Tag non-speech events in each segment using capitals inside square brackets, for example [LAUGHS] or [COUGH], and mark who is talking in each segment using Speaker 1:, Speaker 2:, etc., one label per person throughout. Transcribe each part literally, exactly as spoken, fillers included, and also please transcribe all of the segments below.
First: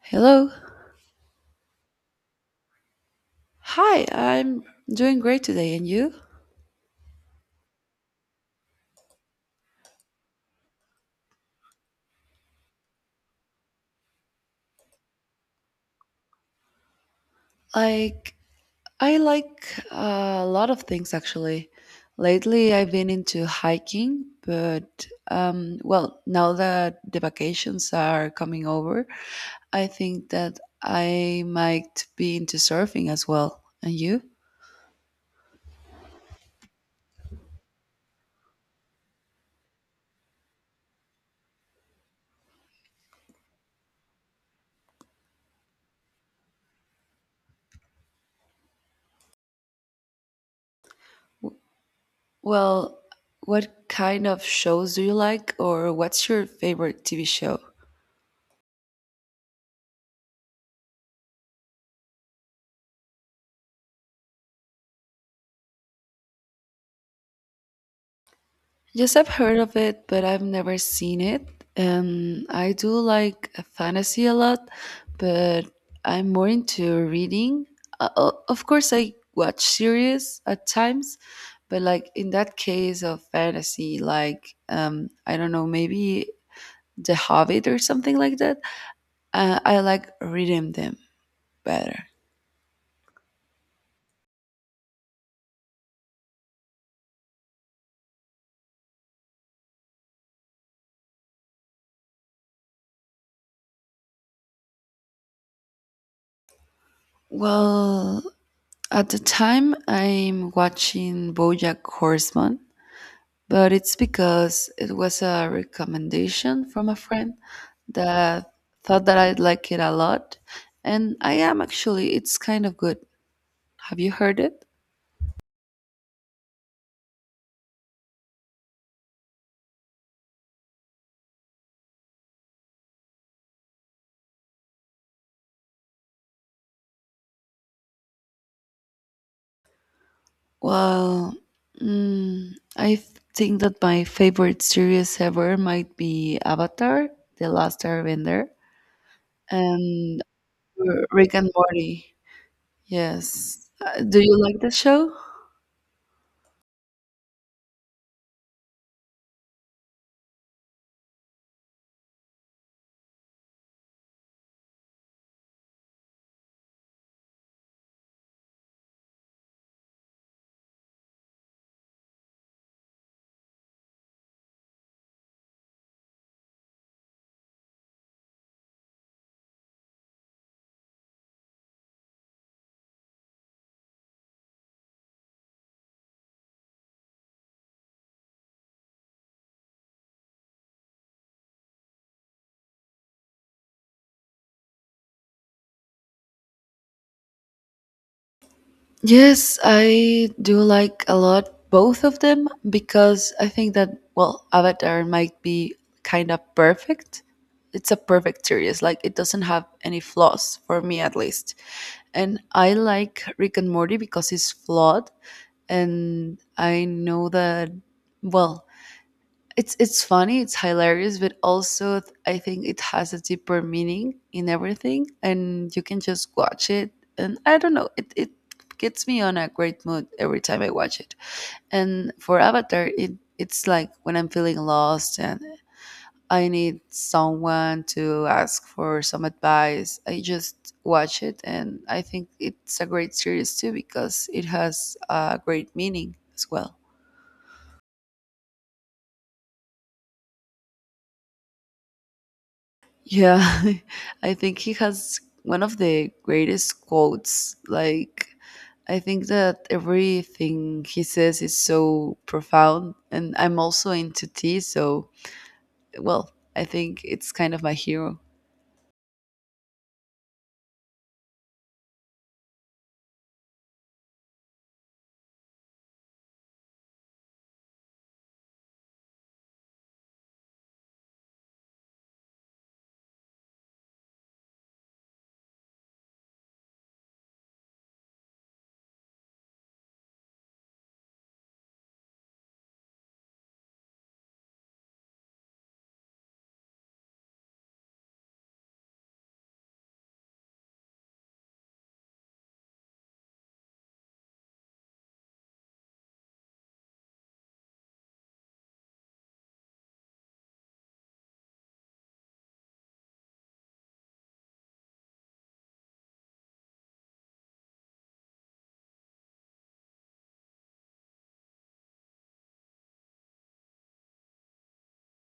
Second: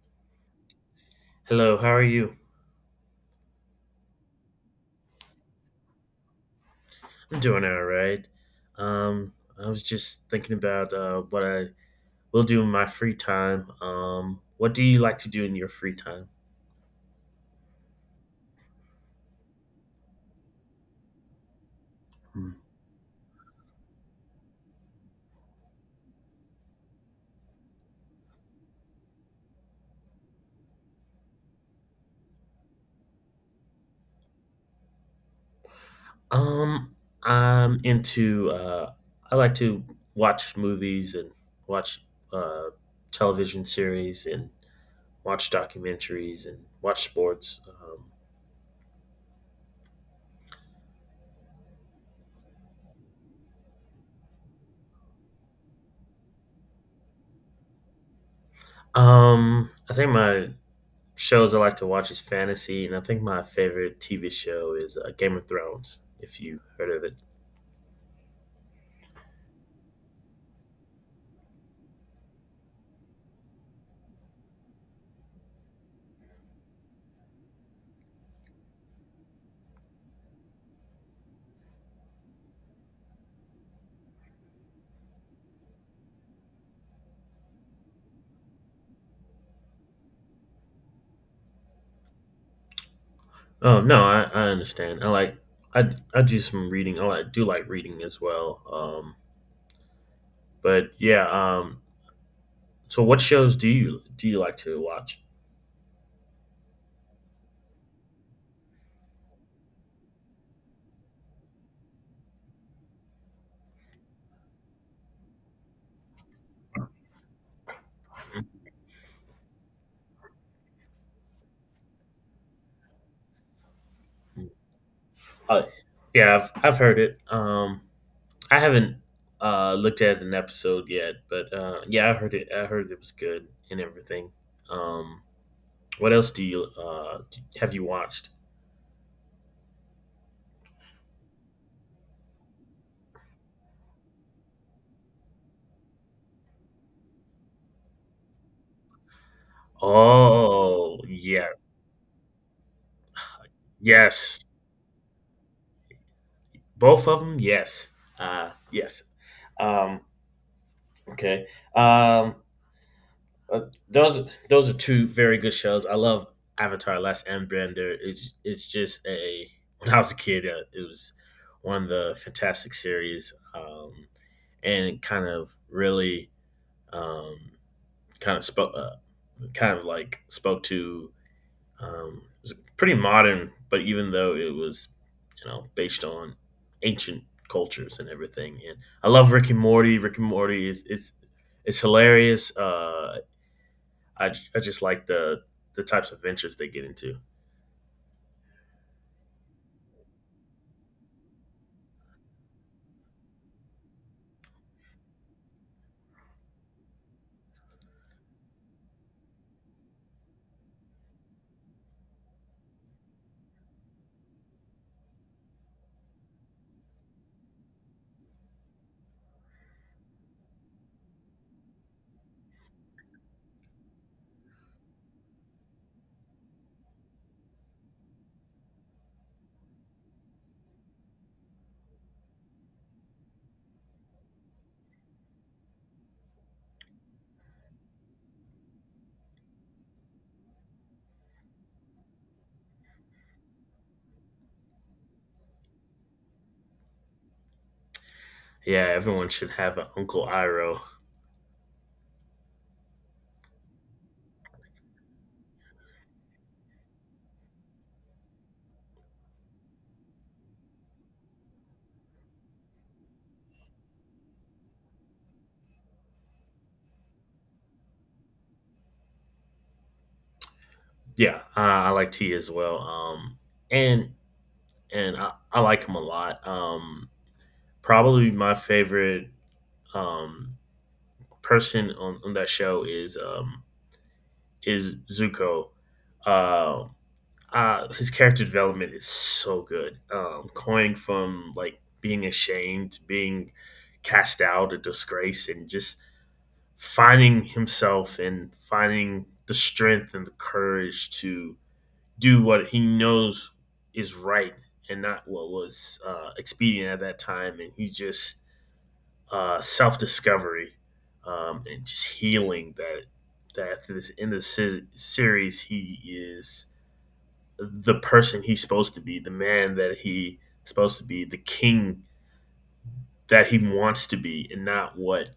Speaker 1: Hello.
Speaker 2: Hello, how are you?
Speaker 1: Hi, I'm doing great today. And you?
Speaker 2: I'm doing all right. Um, I was just thinking about uh, what I will do in my free time. Um, what do you like to do in your free time?
Speaker 1: Like, I like uh, a lot of things actually.
Speaker 2: Hmm.
Speaker 1: Lately, I've been into hiking, but um, well, now that the vacations are coming over, I think that I might be into surfing as well. And you?
Speaker 2: Um, I'm into. Uh, I like to watch movies and watch uh, television series and watch documentaries and watch sports.
Speaker 1: Well, what kind of shows do you like, or what's your favorite T V show?
Speaker 2: Um, um, I think my shows I like to watch is fantasy, and I think my favorite T V show is uh, Game of Thrones. If you heard of it,
Speaker 1: Yes, I've heard of it, but I've never seen it. Um, I do like fantasy a lot, but I'm more into reading. Uh, o- of course, I watch series at times, but like in that case of fantasy, like um, I don't know, maybe The Hobbit or something like that. Uh, I like reading them better.
Speaker 2: oh no, I, I understand. I like I, I do some reading. Oh, I like, do like reading as well. Um, but yeah. Um, so what shows do you do you like to watch?
Speaker 1: Well, at the time, I'm watching BoJack Horseman, but it's because it was a recommendation from a friend that thought that I'd like it a lot. And I am actually, it's kind of good. Have you heard
Speaker 2: Mhm.
Speaker 1: it?
Speaker 2: Uh, yeah, I've I've heard it. Um, I haven't uh looked at an episode yet, but uh, yeah, I heard it. I heard it was good and everything. Um, what else do you uh d have you watched?
Speaker 1: Well, mm, I th- think that my favorite series ever might be Avatar, The Last Airbender, and
Speaker 2: Oh,
Speaker 1: Rick
Speaker 2: yeah.
Speaker 1: and Morty. Yes. Uh, do you
Speaker 2: Yes.
Speaker 1: like the show?
Speaker 2: Both of them, yes. Uh yes. Um okay. Um uh, those those are two very good shows. I love Avatar Last Airbender. It's it's just a when I was a kid, uh, it was one of the fantastic series um and it kind of really um kind of spoke uh, kind of like spoke to Um, it pretty modern, but even though it was, you know, based on ancient cultures and everything. And I love Rick and Morty. Rick and Morty is it's it's hilarious. Uh, I I just like the the types of ventures they get into.
Speaker 1: Yes, I do like a lot both of them because I think that, well, Avatar might be kind of perfect. It's a perfect series, like it doesn't have any flaws for me at least. And I like Rick and Morty because it's flawed and I know that, well, it's it's funny, it's hilarious, but also th- I think it has a deeper meaning in everything, and you can just watch it. And I don't know, it it gets me on a great mood every time I watch it. And for Avatar, it it's like when I'm feeling lost and I need someone to ask for some advice. I just watch it, and I think it's a great series too because it has a great meaning as well.
Speaker 2: Yeah, everyone should have an Uncle Iroh.
Speaker 1: Yeah, [LAUGHS] I think he has one of the greatest quotes. Like, I think that everything he says is so profound, and I'm also into tea, so, well, I think it's kind of my hero.
Speaker 2: Yeah, uh, I like T as well. Um, and and I, I like him a lot. Um, probably my favorite um person on, on that show is um is Zuko. Uh, uh, his character development is so good. Um, going from like being ashamed, being cast out, a disgrace, and just finding himself and finding the strength and the courage to do what he knows is right and not what was uh, expedient at that time. And he just uh, self discovery um, and just healing that that this in this series he is the person he's supposed to be, the man that he's supposed to be, the king that he wants to be, and not what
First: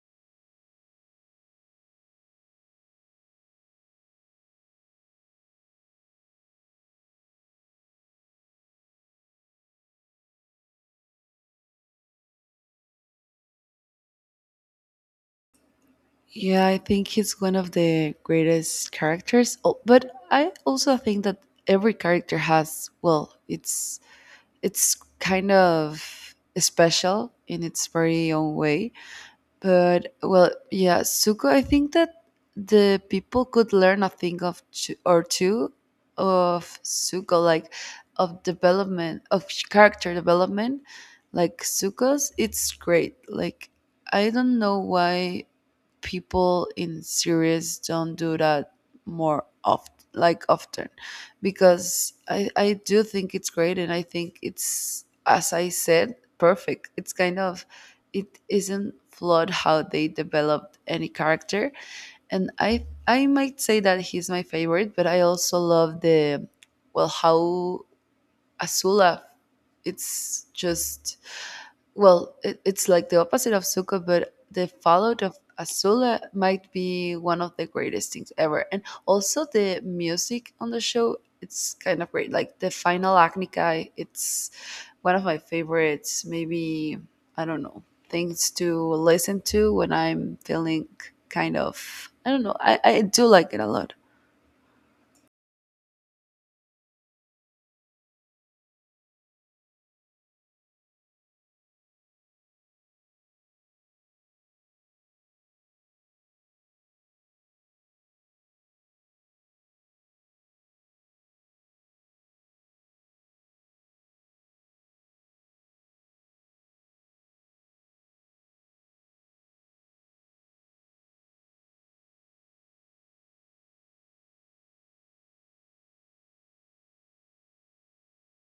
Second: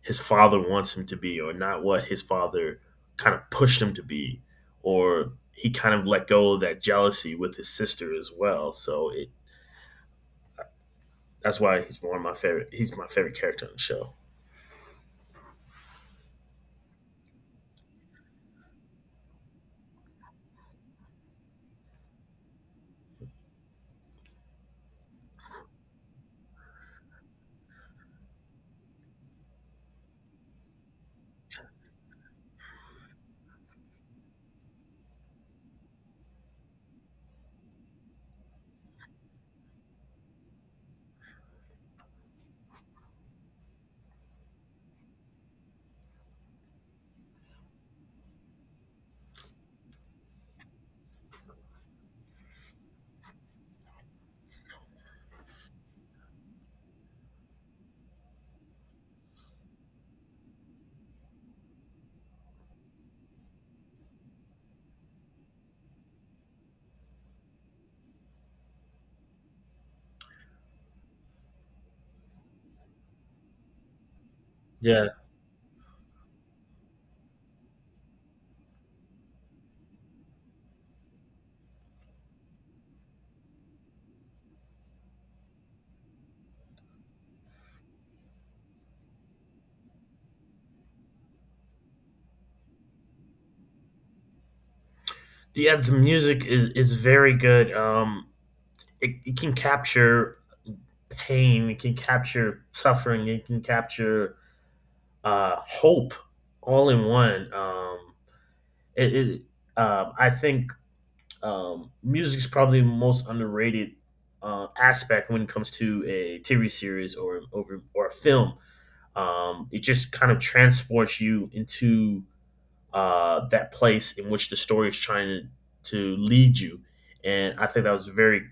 Speaker 2: his father wants him to be, or not what his father kind of pushed him to be, or he kind of let go of that jealousy with his sister as well. So it, that's why he's one of my favorite. He's my favorite character on the show.
Speaker 1: Yeah, I think he's one of the greatest characters, al- but I also think that every character has, well, it's it's kind of special in its very own way. But well, yeah, Suko. I think that the people could learn a thing of two, or two of Suko, like of development of character development. Like Suko's, it's great. Like I don't know why people in series don't do that more often like often because i i do think it's great and I think it's, as I said, perfect. It's kind of, it isn't flawed how they developed any character, and i i might say that he's my favorite, but I also love the, well, how Azula, it's just, well, it, it's like the opposite of Zuko, but the
Speaker 2: Yeah,
Speaker 1: fallout of Azula might be one of the greatest things ever. And also the music on the show, it's kind of great. Like the final Agnikai, it's one of my favorites. Maybe I don't know, things to listen to when I'm feeling kind of, I don't know. I, I do like it a lot.
Speaker 2: yeah, the music is, is very good. Um, it, it can capture pain, it can capture suffering, it can capture uh, hope all in one. Um, it, it um, I think um, music is probably the most underrated uh, aspect when it comes to a T V series or over or a film. Um, it just kind of transports you into uh, that place in which the story is trying to, to lead you, and I think that was very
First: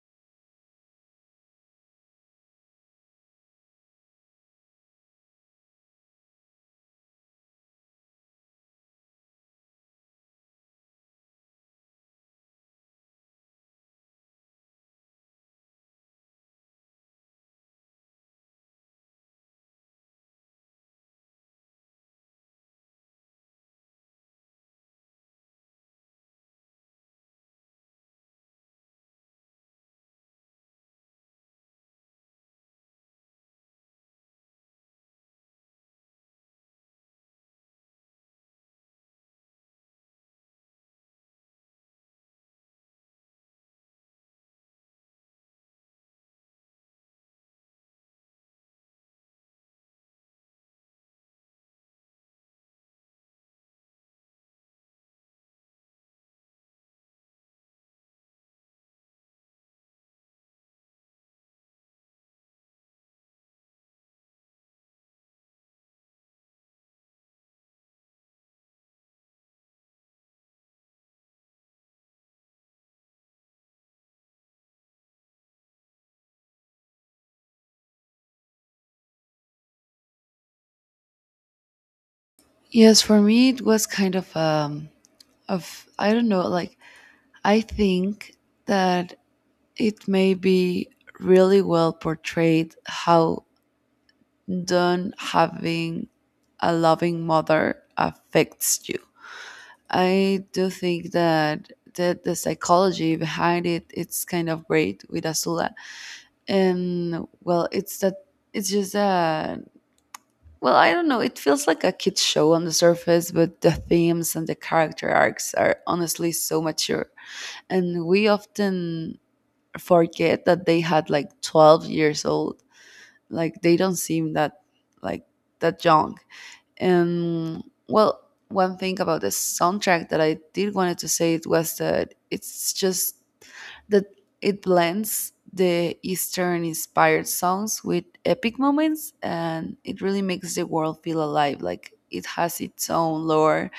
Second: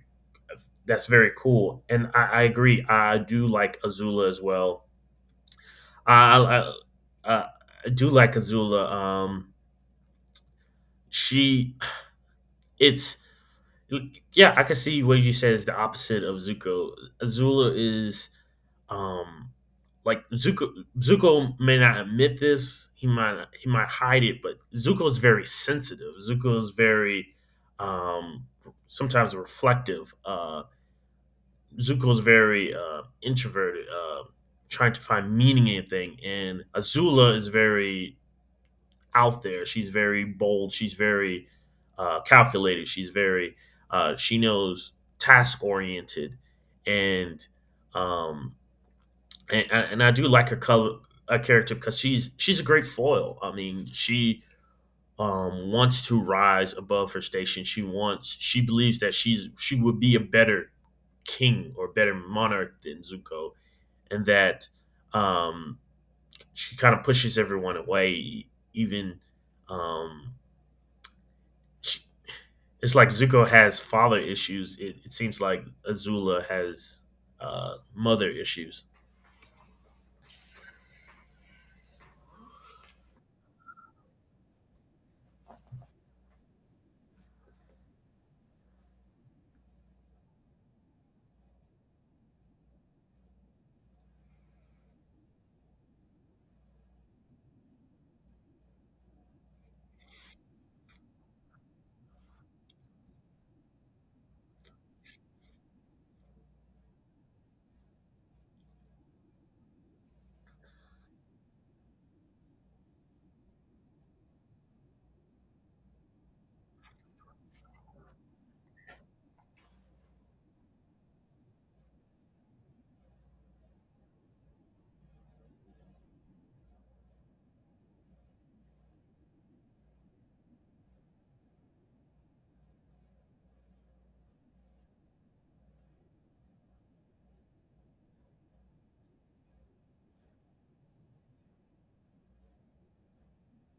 Speaker 2: that's very cool. And I, I agree. I do like Azula as well. I, I, I, I do like Azula. Um, she, it's yeah, I can see what you said is the opposite of Zuko. Azula is um like Zuko Zuko may not admit this, he might he might hide it, but Zuko is very sensitive. Zuko is very um sometimes reflective. Uh Zuko's very uh, introverted, uh, trying to find meaning in anything, and Azula is very out there. She's very bold. She's very uh, calculated. She's very uh, she knows task oriented, and um and, and I do like her color uh, character because she's she's a great foil. I mean, she um, wants to rise above her station. She wants. She believes that she's she would be a better king or better monarch than Zuko, and that um, she kind of pushes everyone away. Even um, she, it's like Zuko has father issues. It, it seems like Azula has uh, mother issues.
Speaker 1: Yes, for me it was kind of um of, I don't know, like I think that it may be really well portrayed how don't having a loving mother affects you. I do think that the, the psychology behind it, it's kind of great with Azula. And well it's that, it's just that, well I don't know, it feels like a kid's show on the surface, but the themes and the character arcs are honestly so mature. And we often forget that they had like twelve years old, like they don't seem that, like, that young, and, well, one thing about the soundtrack that I did wanted to say, it was that it's just that it blends the eastern inspired songs with epic moments and it really makes the world feel alive, like it has its own lore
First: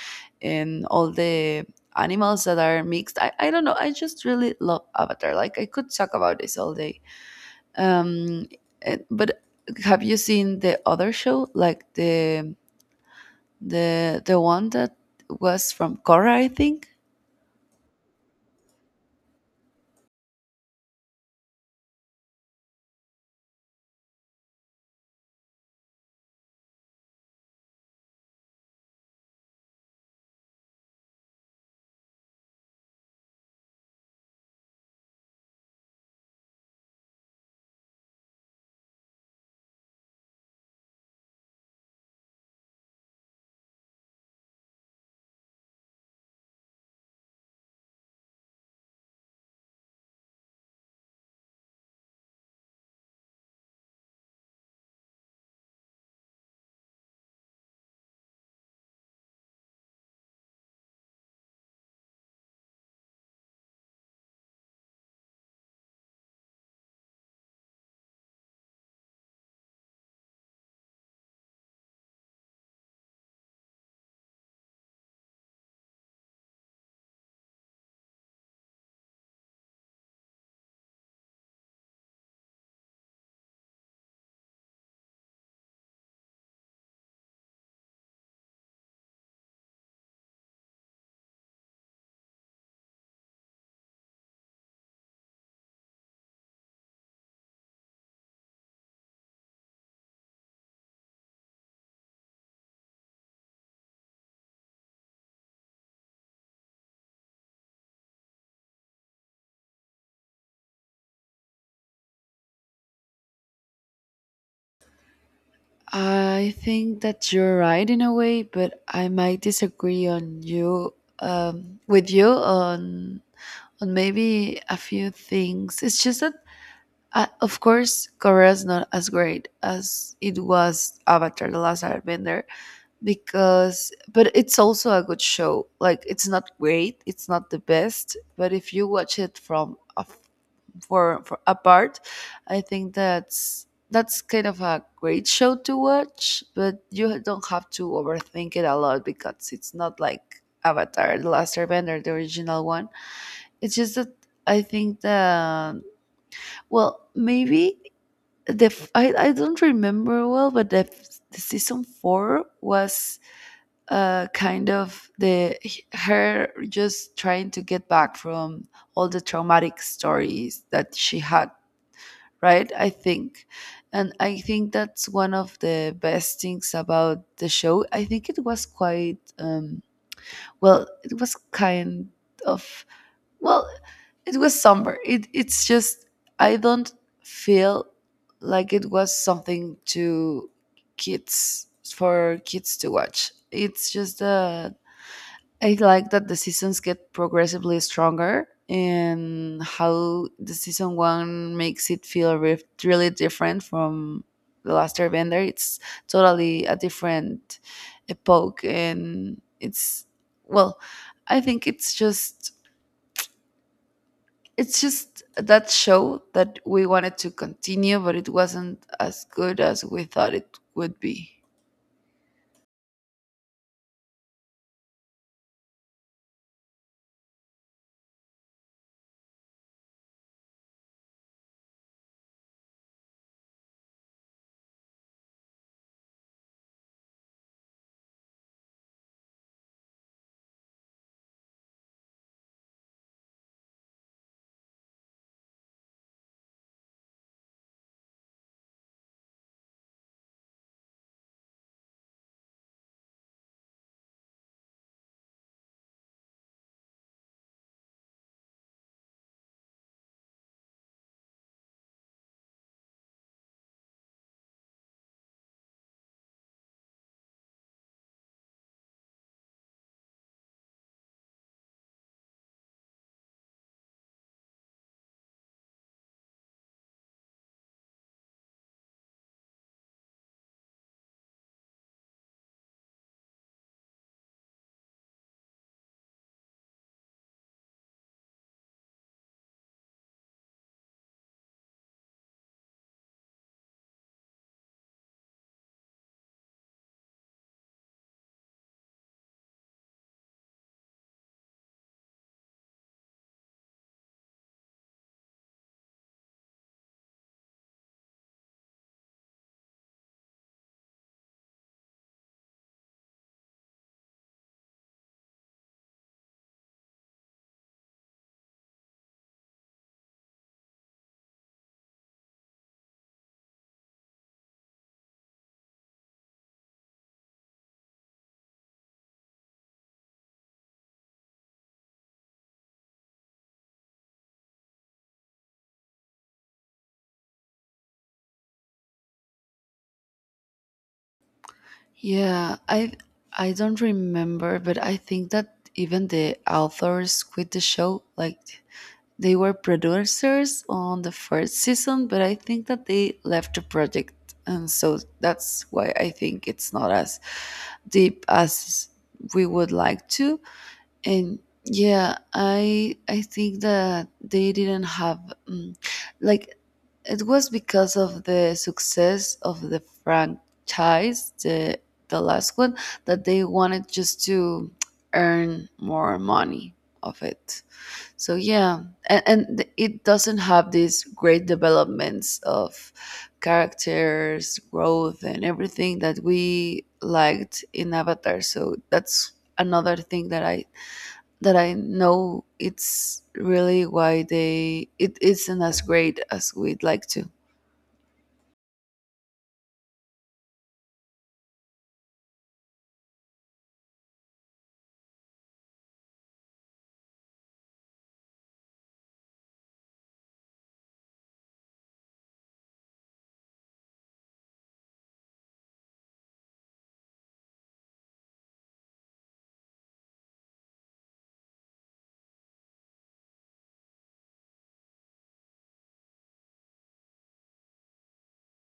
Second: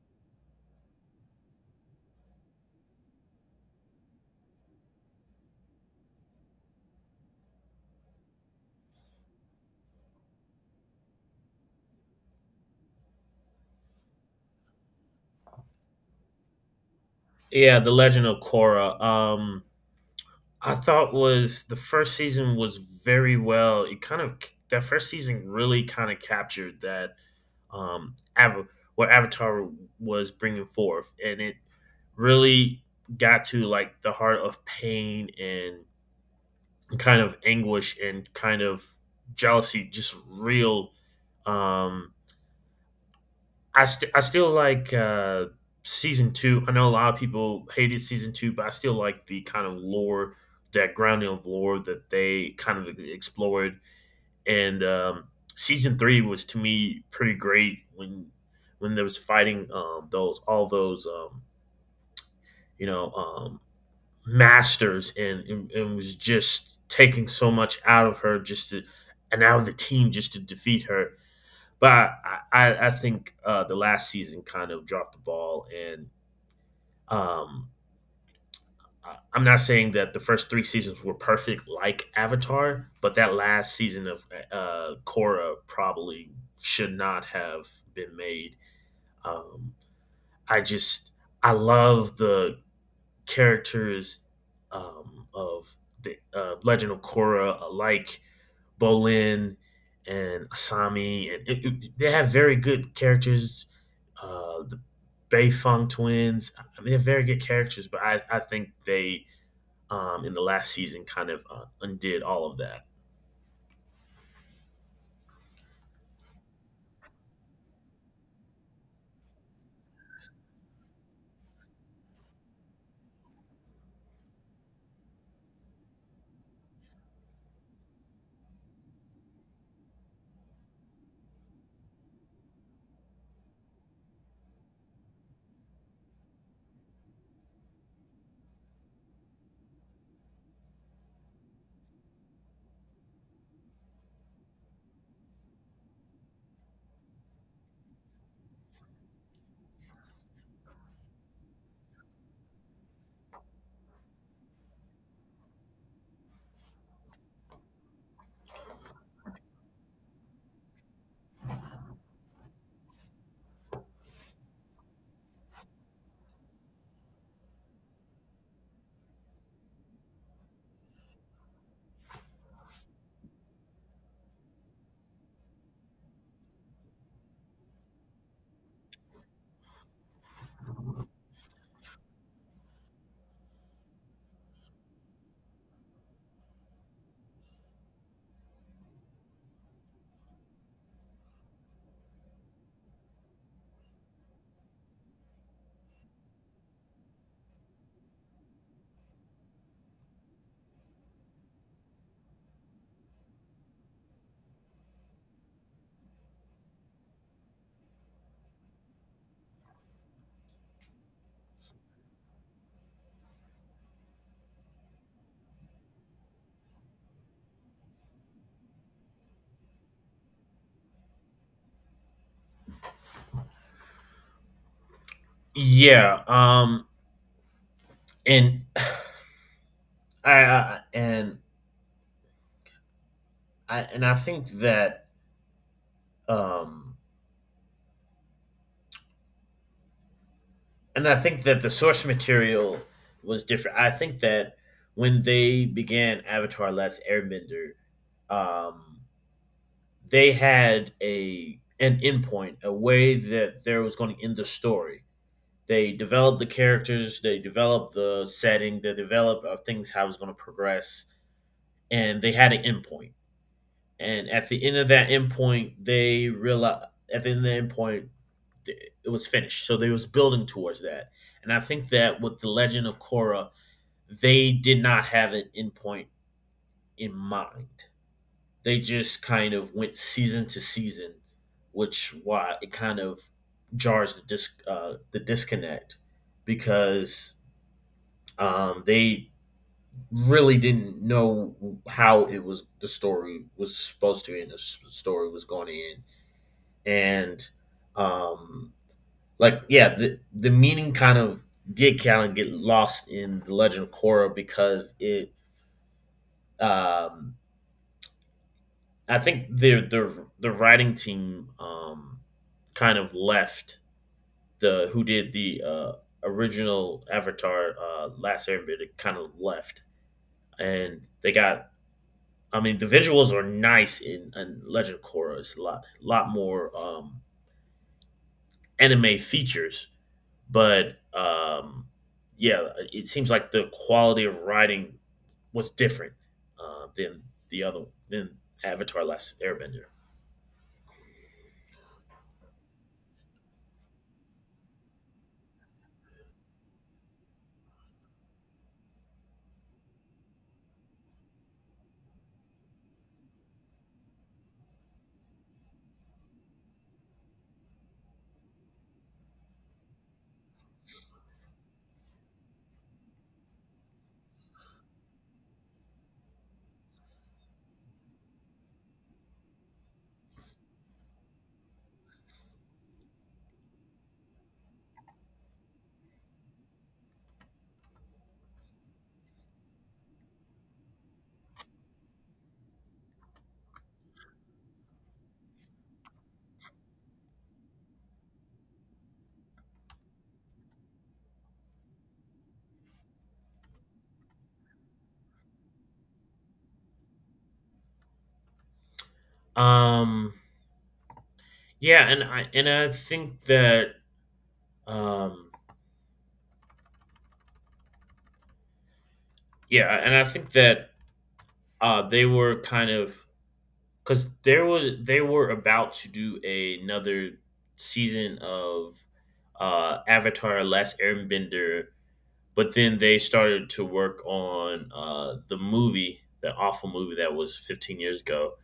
Speaker 1: and all the animals that are mixed. I, I don't know, I just really love Avatar, like I could talk about this all day. um, eh, but have you seen the other show, like the the the one that was from Cora? I think.
Speaker 2: Yeah, the Legend of Korra. Um, I thought was the first season was very well. It kind of That first season really kind of captured that um Ava, what Avatar was bringing forth, and it really got to like the heart of pain and kind of anguish and kind of jealousy, just real. Um I, st- I still like uh, season two. I know a lot of people hated season two, but I still like the kind of lore, that grounding of lore that they kind of explored. And um, Season three was to me pretty great when when there was fighting um, those all those um, you know um, masters and, and and was just taking so much out of her just to and out of the team just to defeat her but I, I, think uh, the last season kind of dropped the ball, and um, I- I'm not saying that the first three seasons were perfect like Avatar, but that last season of uh, Korra probably should not have been made. Um, I just I love the characters um, of the uh, Legend of Korra alike Bolin and Asami, and it, it- they have very good characters. Uh, the Beifong twins, I mean, they have very good characters, but I, I think they um, in the last season kind of uh, undid all of that.
Speaker 1: I think that you're right in a way, but I might disagree on you um, with you on on maybe a few things. It's just that, Uh, of course, Korea's not as great as it was Avatar: The Last Airbender, because, but it's also a good show. Like it's not great, it's not the best, but if you watch it from a, for for apart, I think that's that's kind of a great show to watch. But you don't have to overthink it a lot because it's not like Avatar: The Last Airbender, the original one. It's just that I think that, well, maybe the f- I, I don't remember well, but the, f- the season four was uh kind of, the her just trying to get back from all the traumatic stories that she had, right, I think. And I think that's one of the best things about the show. I think it was quite um well, it was kind of, well, it was somber. It it's just, I don't feel like it was something to kids, for kids to watch. It's just uh I like that the seasons get progressively stronger and how the season one makes it feel re- really different from the last airbender. It's totally a different epoch, and it's, well, I think it's just, it's just that show that we wanted to continue, but it wasn't as good as we thought it would be.
Speaker 2: Yeah, um, and I, I and I and I think that um, and I think that the source material was different. I think that when they began Avatar: Last Airbender, um, they had a an endpoint, a way that there was going to end the story. They developed the characters, they developed the setting, they developed uh, things how it was going to progress, and they had an endpoint. And at the end of that endpoint, they realized at the end of the endpoint, it was finished. So they was building towards that. And I think that with the Legend of Korra, they did not have an endpoint in mind. They just kind of went season to season, which why it kind of jars the dis- uh, the disconnect because um, they really didn't know how it was the story was supposed to end, the story was going to end, and um, like yeah, the the meaning kind of did kind of get lost in the Legend of Korra because it um, I think the the the writing team um, kind of left the who did the uh, original Avatar uh, Last Airbender kind of left, and they got. I mean, the visuals are nice in, in Legend of Korra. It's a lot lot more um, anime features, but um, yeah, it seems like the quality of writing was different uh, than the other than Avatar Last Airbender.
Speaker 1: Yeah, I I don't remember, but I think that even the authors quit the show. Like they were producers on the first season, but I think that they left the project, and so that's why I think it's not as deep as we would like to. And yeah, i i think that they didn't have, mm, like, it was because of the success of the franchise, the the last one, that they wanted just to earn more money of it. So yeah, and, and th- it doesn't have these great developments of characters growth and everything that we liked in Avatar. So that's another thing that i that I know it's really why they, it isn't as great as we'd like to.
Speaker 2: Um, Yeah, and I and I think that um yeah, and I think that uh they were kind of cuz there was they were about to do another season of uh Avatar Last Airbender, but then they started to work on uh the movie, the awful movie that was fifteen years ago.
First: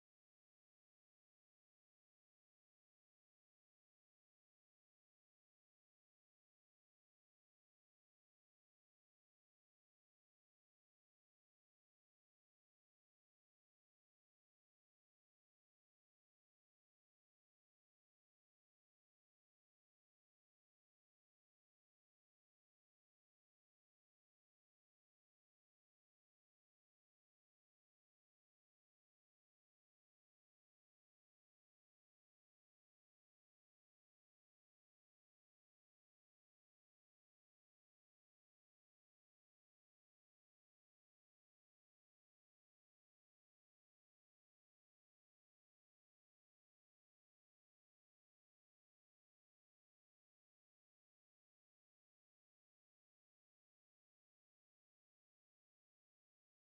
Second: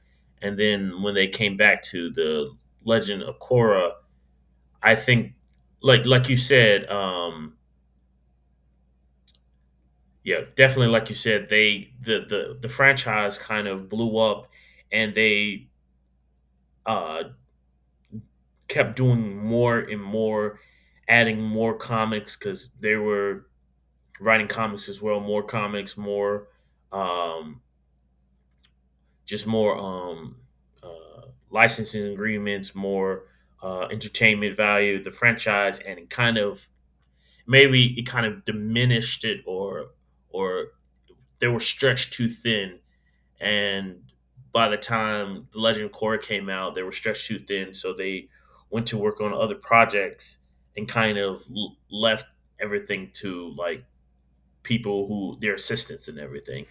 Speaker 2: And then when they came back to the Legend of Korra, I think like like you said um yeah, definitely. Like you said, they the the the franchise kind of blew up, and they uh, kept doing more and more, adding more comics because they were writing comics as well. More comics, more um, just more um, uh, licensing agreements, more uh, entertainment value. The franchise, and it kind of maybe it kind of diminished it, or or they were stretched too thin and by the time the Legend Core came out, they were stretched too thin, so they went to work on other projects and kind of l- left everything to like people who their assistants and everything.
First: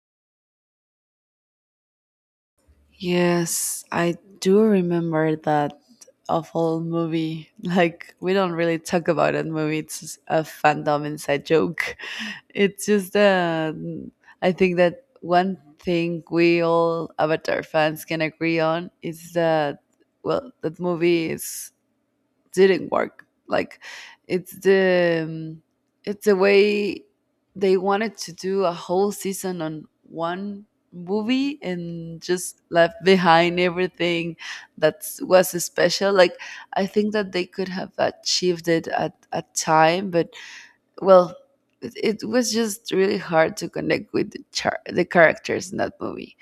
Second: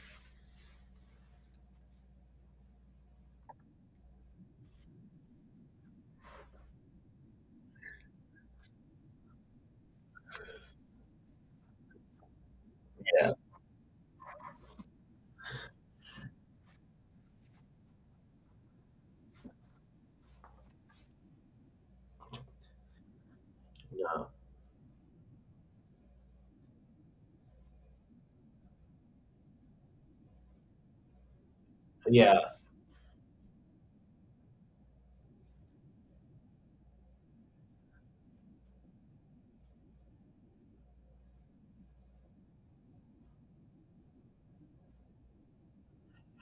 Speaker 1: Yes, I do remember that awful movie. [LAUGHS] Like we don't really talk about that movie. It's just a fandom inside joke. [LAUGHS] It's just
Speaker 2: Yeah.
Speaker 1: uh, I think that one thing we all Avatar fans can agree on is that, well, that movie is, didn't work. Like
Speaker 2: Yeah.
Speaker 1: it's the um, it's the way they wanted to do a whole season on one movie and
Speaker 2: Yeah.
Speaker 1: just left behind everything that was special. Like, I think that they could have achieved it at a time, but, well, it, it was just really hard to connect with the, char- the characters in that movie.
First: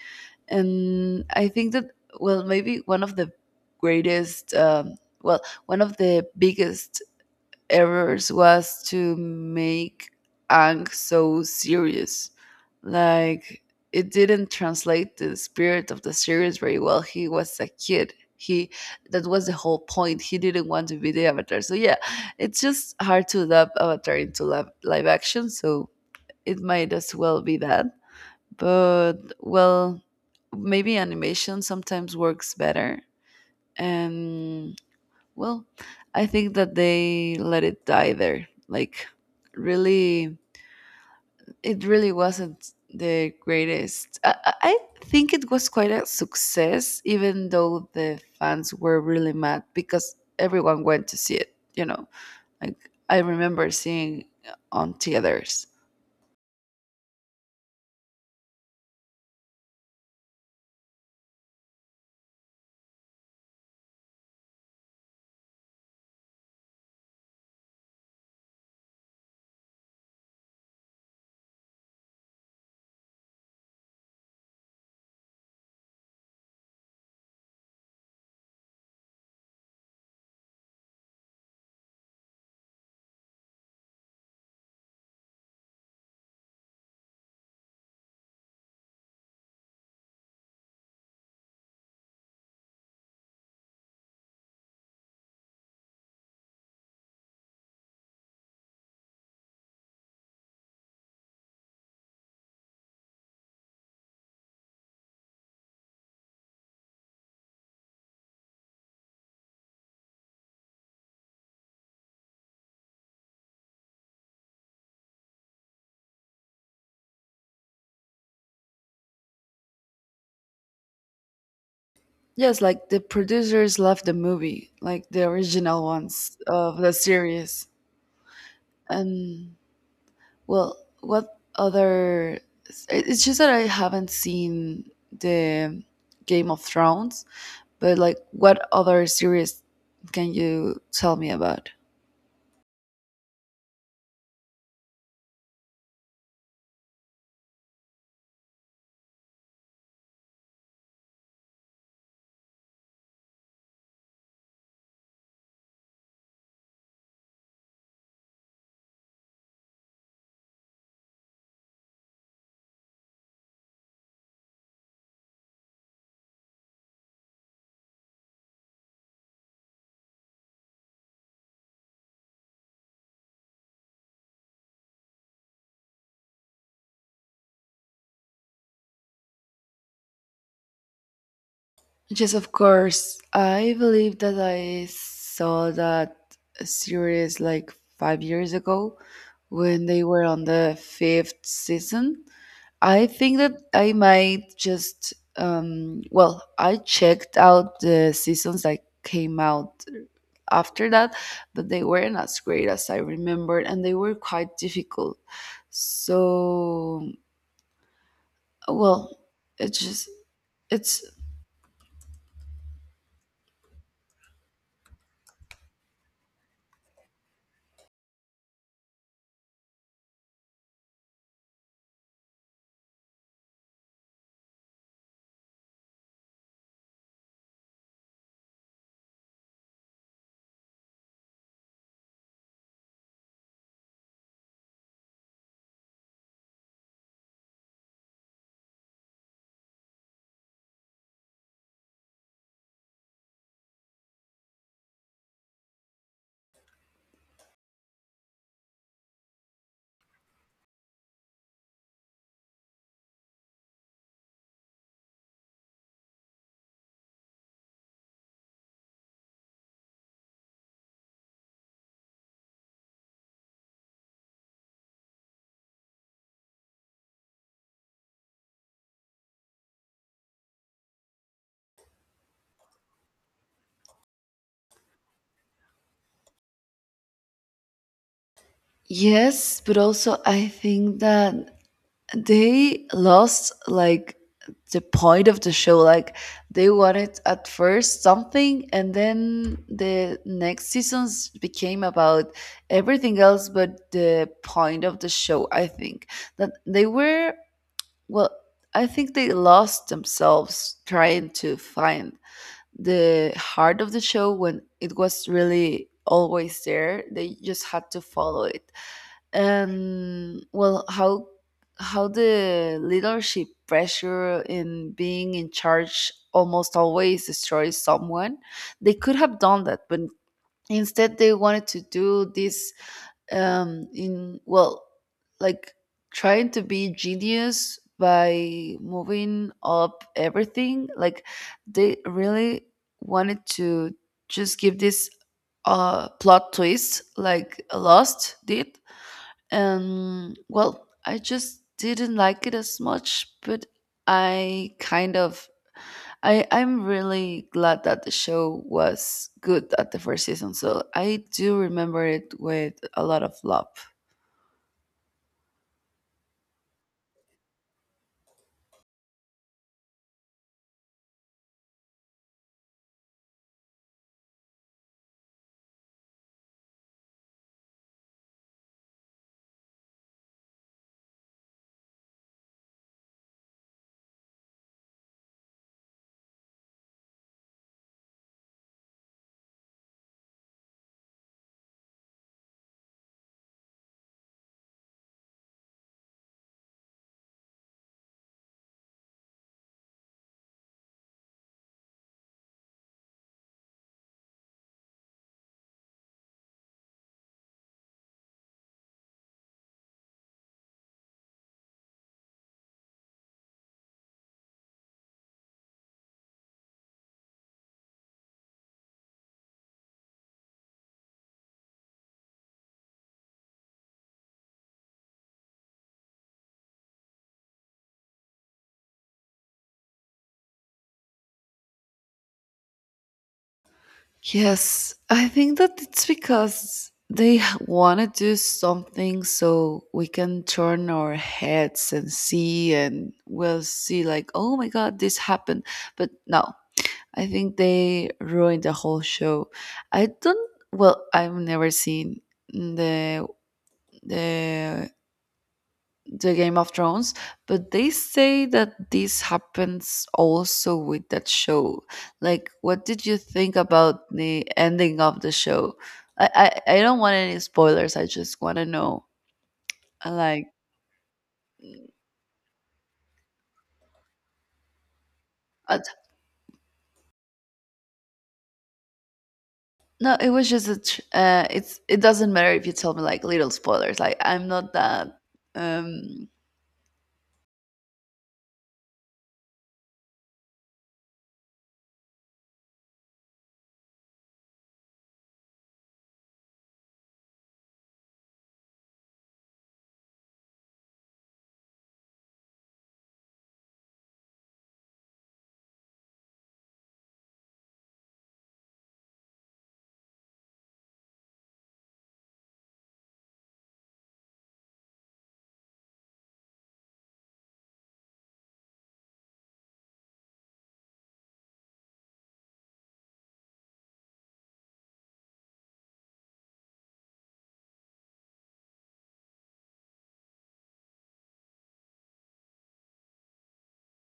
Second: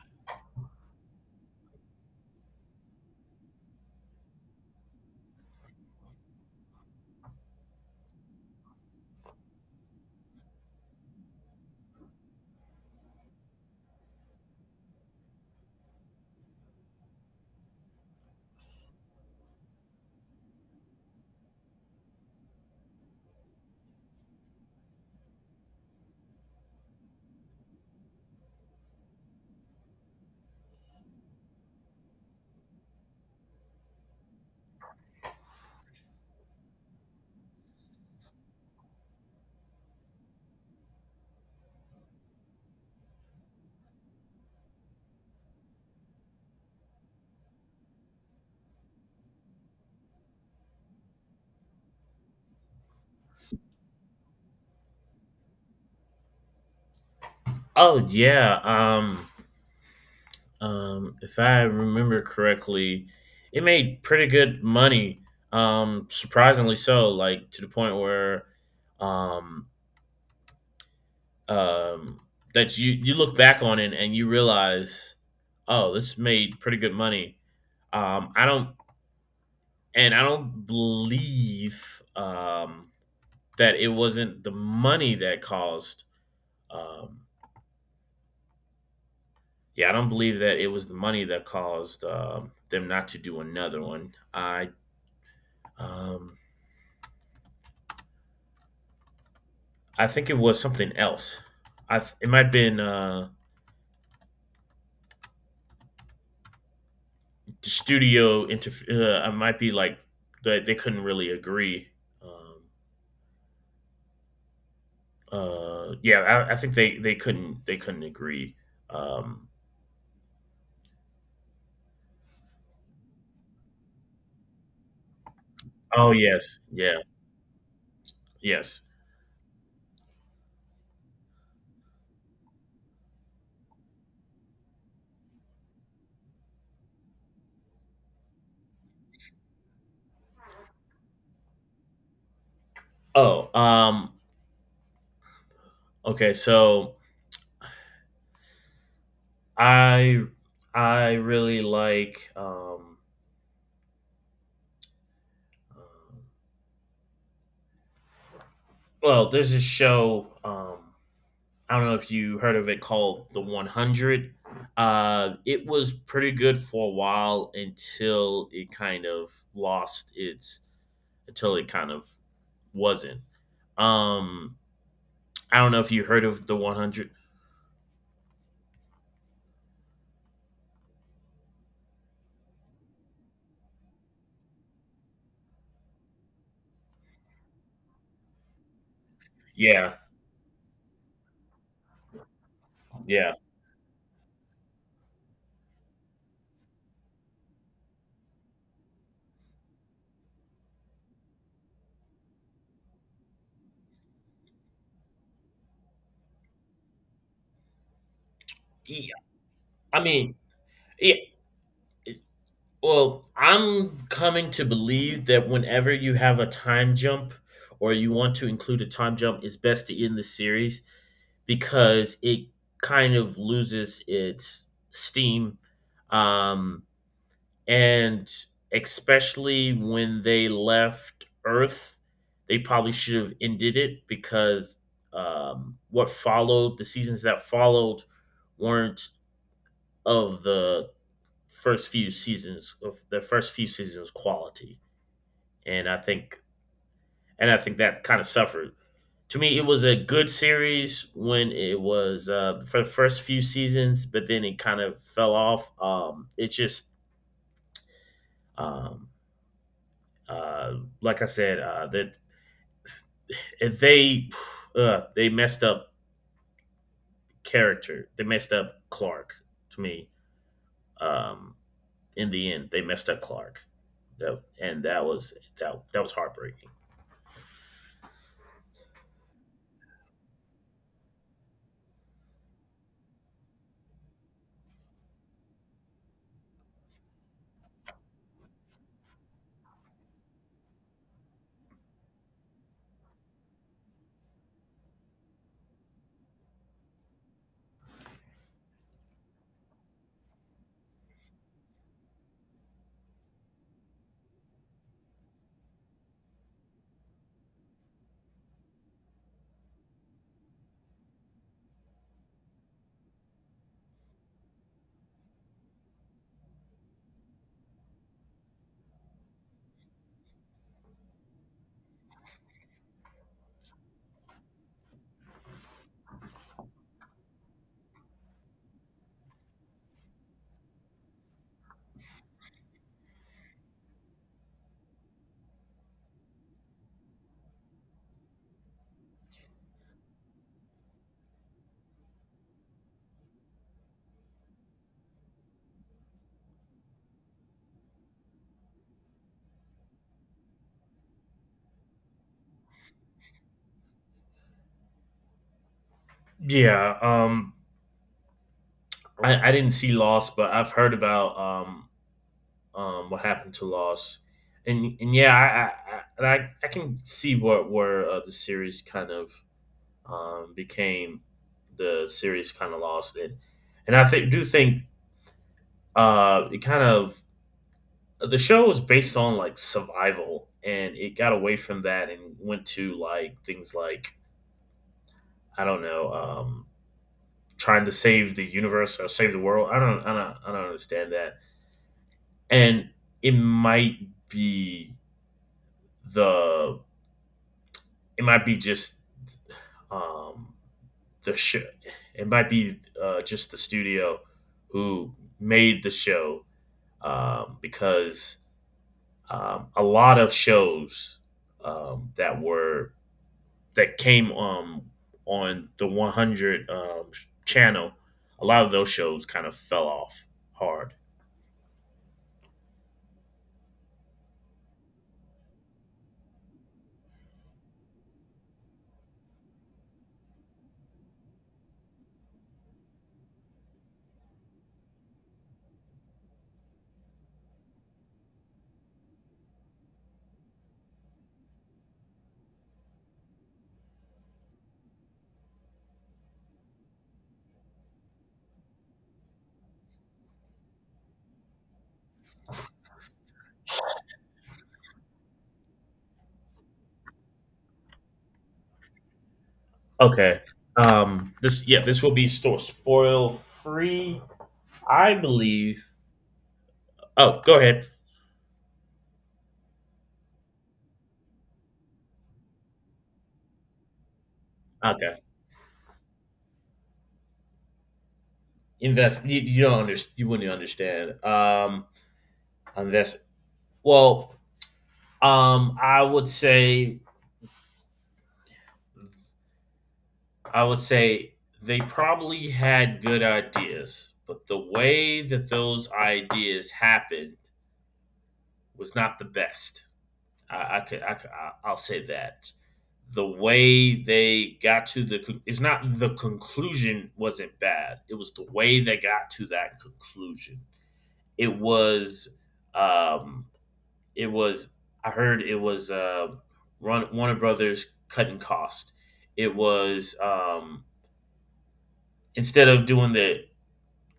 Speaker 1: And I think that, well, maybe one of the greatest, um, well, one of the biggest errors was to make Ang so serious. Like, it didn't translate the spirit of the series very well. He was a kid. He, that was the whole point. He didn't want to be the avatar. So yeah, it's just hard to adapt Avatar into live, live action. So it might as well be that, but, well, maybe animation sometimes works better, and, well, I think that they let it die there. Like, really, it really wasn't the greatest. I, I, I think it was quite a success even though the fans were really mad because everyone went to see it, you know. Like I remember seeing on theaters.
Speaker 2: Oh yeah. Um, um, if I remember correctly, it made pretty good money. Um, surprisingly so. Like to the point where, um, um, that you you look back on it and you realize, oh, this made pretty good money. Um, I don't and I don't believe um, that it wasn't the money that caused. Um, yeah, I don't believe that it was the money that caused um, them not to do another one. I um, I think it was something else. I th- it might have been uh, the studio. Interf- uh, I might be like that they couldn't really agree. Um, Uh, yeah, I, I think they they couldn't they couldn't agree. Um,
Speaker 1: Yes, like the producers left the movie, like the original
Speaker 2: oh
Speaker 1: ones
Speaker 2: yes,
Speaker 1: of the
Speaker 2: yeah,
Speaker 1: series.
Speaker 2: yes.
Speaker 1: And, well, what other? it- It's just that I haven't seen the Game of Thrones, but like, what other series can you tell me about?
Speaker 2: Oh, um, okay. So I I really like. Um, uh, well, there's this show. Um, I don't know if you heard of it called The one hundred. Uh, it was pretty good for a while until it kind of lost its until it kind of wasn't. Um, I don't know if you heard of The one hundred.
Speaker 1: Yes, of course. I believe that I saw that series like five years ago when
Speaker 2: Yeah,
Speaker 1: they were on the fifth season. I
Speaker 2: yeah.
Speaker 1: think that I might just um well, I checked out the seasons that came out after that, but they weren't as great as I remembered and they were quite difficult. So,
Speaker 2: E
Speaker 1: well, it's
Speaker 2: I
Speaker 1: just,
Speaker 2: mean,
Speaker 1: it's,
Speaker 2: yeah, well, I'm coming to believe that whenever you have a time jump or you want to include a time jump, it's best to end the series because it kind of loses its steam. Um, and especially when they left Earth, they probably should have ended it because um, what followed, the seasons that followed, weren't of the first few seasons of the first few seasons quality, and I think and I think that kind of suffered. To me, it was a good series when it was uh, for the first few seasons, but then it kind of fell off. Um, it just um, uh, like I said, uh, that if they uh, they messed up character, they messed up Clark to me. Um, in the end, they messed up Clark, and that was that that was heartbreaking.
Speaker 1: yes, but also I think that they lost like the point of the show, like they wanted at first something and then the next seasons became about everything else but the point of the show. I think that they were, well, I think they lost themselves trying to find the heart of the show when it was really always there. They just had to follow it. And, well, how how the leadership pressure in being in charge almost always destroys someone. They could have done that, but instead they wanted to do this, um in, well, like trying to be genius by moving up everything, like they really wanted to just give this uh plot twist like Lost did. Um, well, I just didn't like it as much, but I kind of, I I'm really glad that the show was good at the first season. So I do remember it with a lot of love.
Speaker 2: Yeah. Um, I, I didn't see Lost, but I've heard about um um what happened to Lost, and and yeah, I I I, I, I can see what where uh, the series kind of um became the series kind of lost it, and I think do think uh it kind of the show was based on like survival, and it got away from that and went to like things like I don't know, um trying to save the universe or save the world. I don't I don't I don't understand that. And it might be the it might be just um the show it might be, uh, just the studio who made the show, um, because um, a lot of shows um, that were that came, um, on the one hundred um, channel, a lot of those shows kind of fell off hard.
Speaker 1: Yes, I think that it's because they want to do something so we can turn our heads and see, and we'll see like, oh my god, this happened. But no, I think they ruined the whole show. I don't. Well, I've never seen the the the Game of Thrones, but they say that this happens also with that show. Like, what did you think about the ending of the show? I I, I don't want any spoilers. I just want to know. uh,
Speaker 2: Okay.
Speaker 1: Like,
Speaker 2: Um, this, yeah, this will be store spoil free, I
Speaker 1: uh,
Speaker 2: believe. Oh, go ahead.
Speaker 1: no, it was just a. Tr- uh, it's, it doesn't matter if you tell me like little spoilers. Like, I'm not that.
Speaker 2: Okay.
Speaker 1: Um,
Speaker 2: Invest. You, you don't understand. You wouldn't understand. Um, unless well, um, I would say, I would say they probably had good ideas, but the way that those ideas happened was not the best. I, I could, I could, I- I'll say that the way they got to the con- it's not the conclusion wasn't bad. It was the way they got to that conclusion. It was um it was I heard it was, uh Run- Warner Brothers cutting cost. It was um Instead of doing the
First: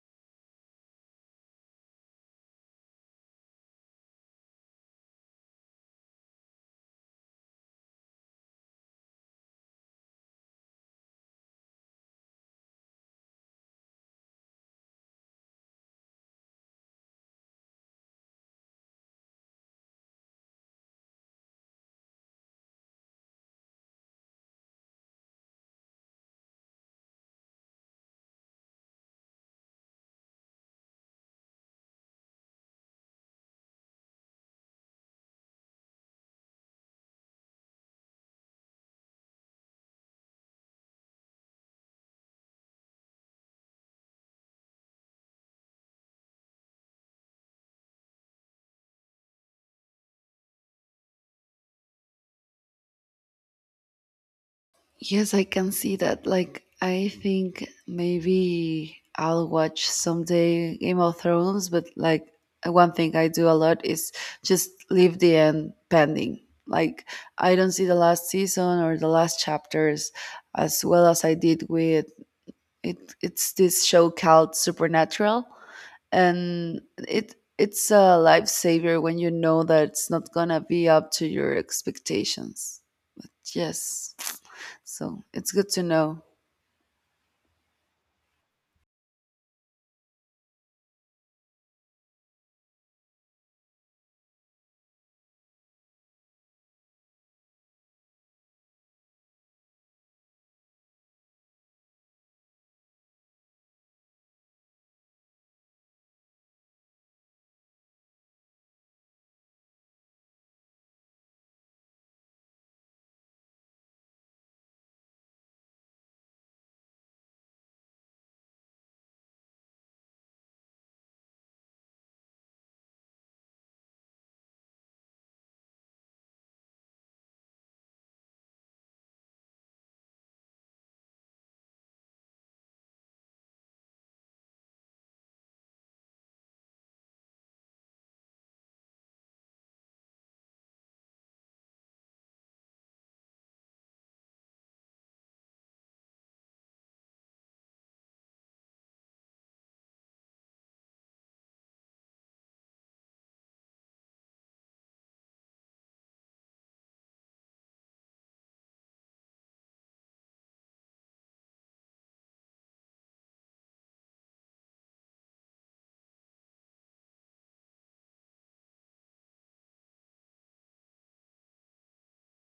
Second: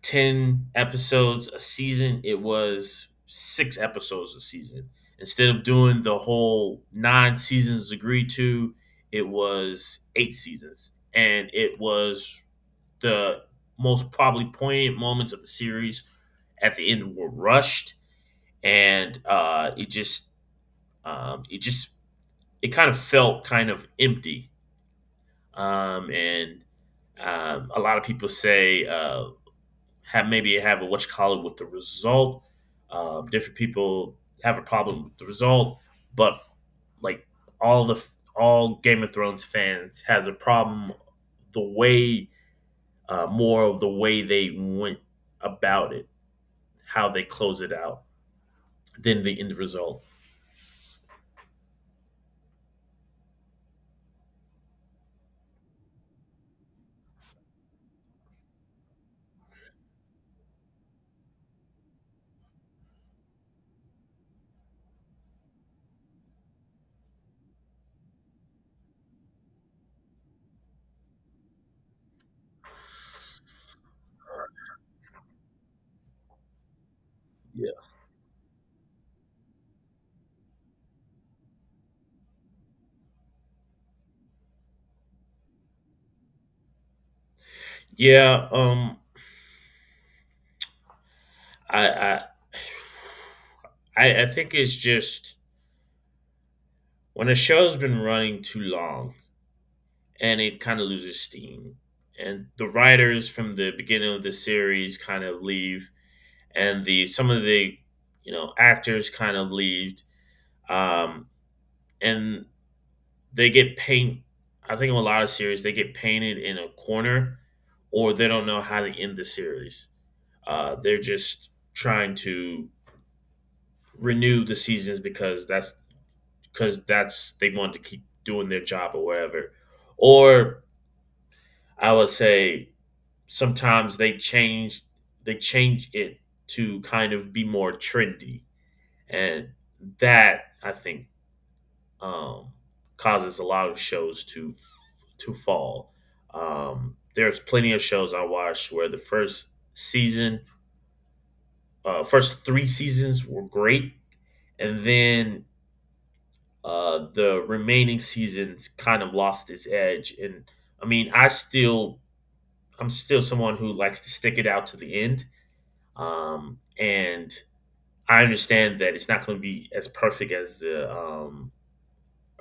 Speaker 2: ten episodes a season, it was six episodes a season. Instead of doing the whole nine seasons agreed to, it was eight seasons, and it was the most probably poignant moments of the series at the end were rushed, and uh, it just um, it just it kind of felt kind of empty. Um, and um, A lot of people say, uh, have maybe have a what you call it with the result. Um, different people have a problem with the result, but like all the all Game of Thrones fans has a problem the way uh, more of the way they went about it, how they close it out, than the end result.
Speaker 1: Yes, I can see that. Like, I think maybe I'll watch someday Game of Thrones, but like, one thing I do a lot is just leave the end pending. Like, I don't see the last season or the last chapters as well as I did with it. It's this show called Supernatural, and it
Speaker 2: Yeah,
Speaker 1: it's a lifesaver when you know that it's not gonna be up to your expectations. Yes. So it's good to know.
Speaker 2: yeah. Um, I I I I think it's just when a show's been running too long and it kind of loses steam, and the writers from the beginning of the series kind of leave, and the some of the, you know, actors kind of leave, um, and they get paint. I think in a lot of series they get painted in a corner, or they don't know how to end the series. Uh, they're just trying to renew the seasons because that's because that's they wanted to keep doing their job or whatever. Or I would say sometimes they change they change it to kind of be more trendy, and that I think, um, causes a lot of shows to to fall. Um, there's plenty of shows I watched where the first season, uh, first three seasons were great, and then uh, the remaining seasons kind of lost its edge. And I mean, I still, I'm still someone who likes to stick it out to the end. Um, and I understand that it's not going to be as perfect as the, um,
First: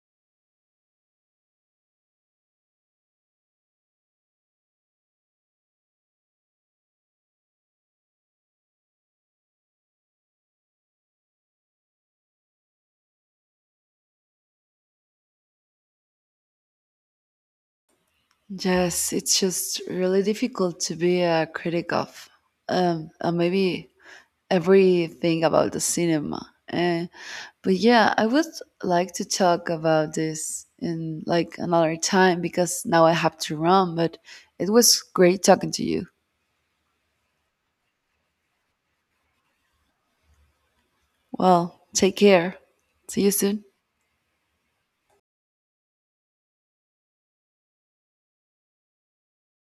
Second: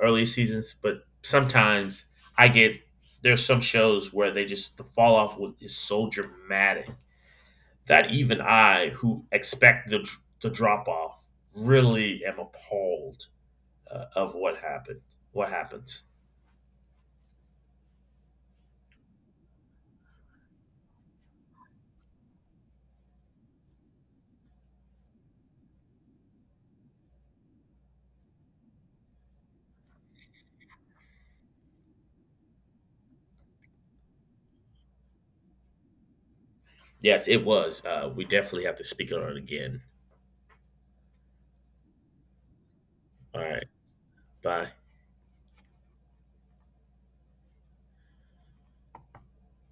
Speaker 2: earlier seasons, but sometimes I get there's some shows where they just the fall off was- is so dramatic that even I, who expect the the drop off, really am appalled, uh, of what happened. What happens?
Speaker 1: Yes, it's just really difficult to be a critic of um, uh, maybe everything about the cinema. Uh, but yeah, I would like to talk about this in like another time because now I have to run. But it was great talking to you.
Speaker 2: Yes, it was. Uh, we definitely have to speak on it again.
Speaker 1: Well, take care. See you
Speaker 2: All right.
Speaker 1: soon.
Speaker 2: Bye.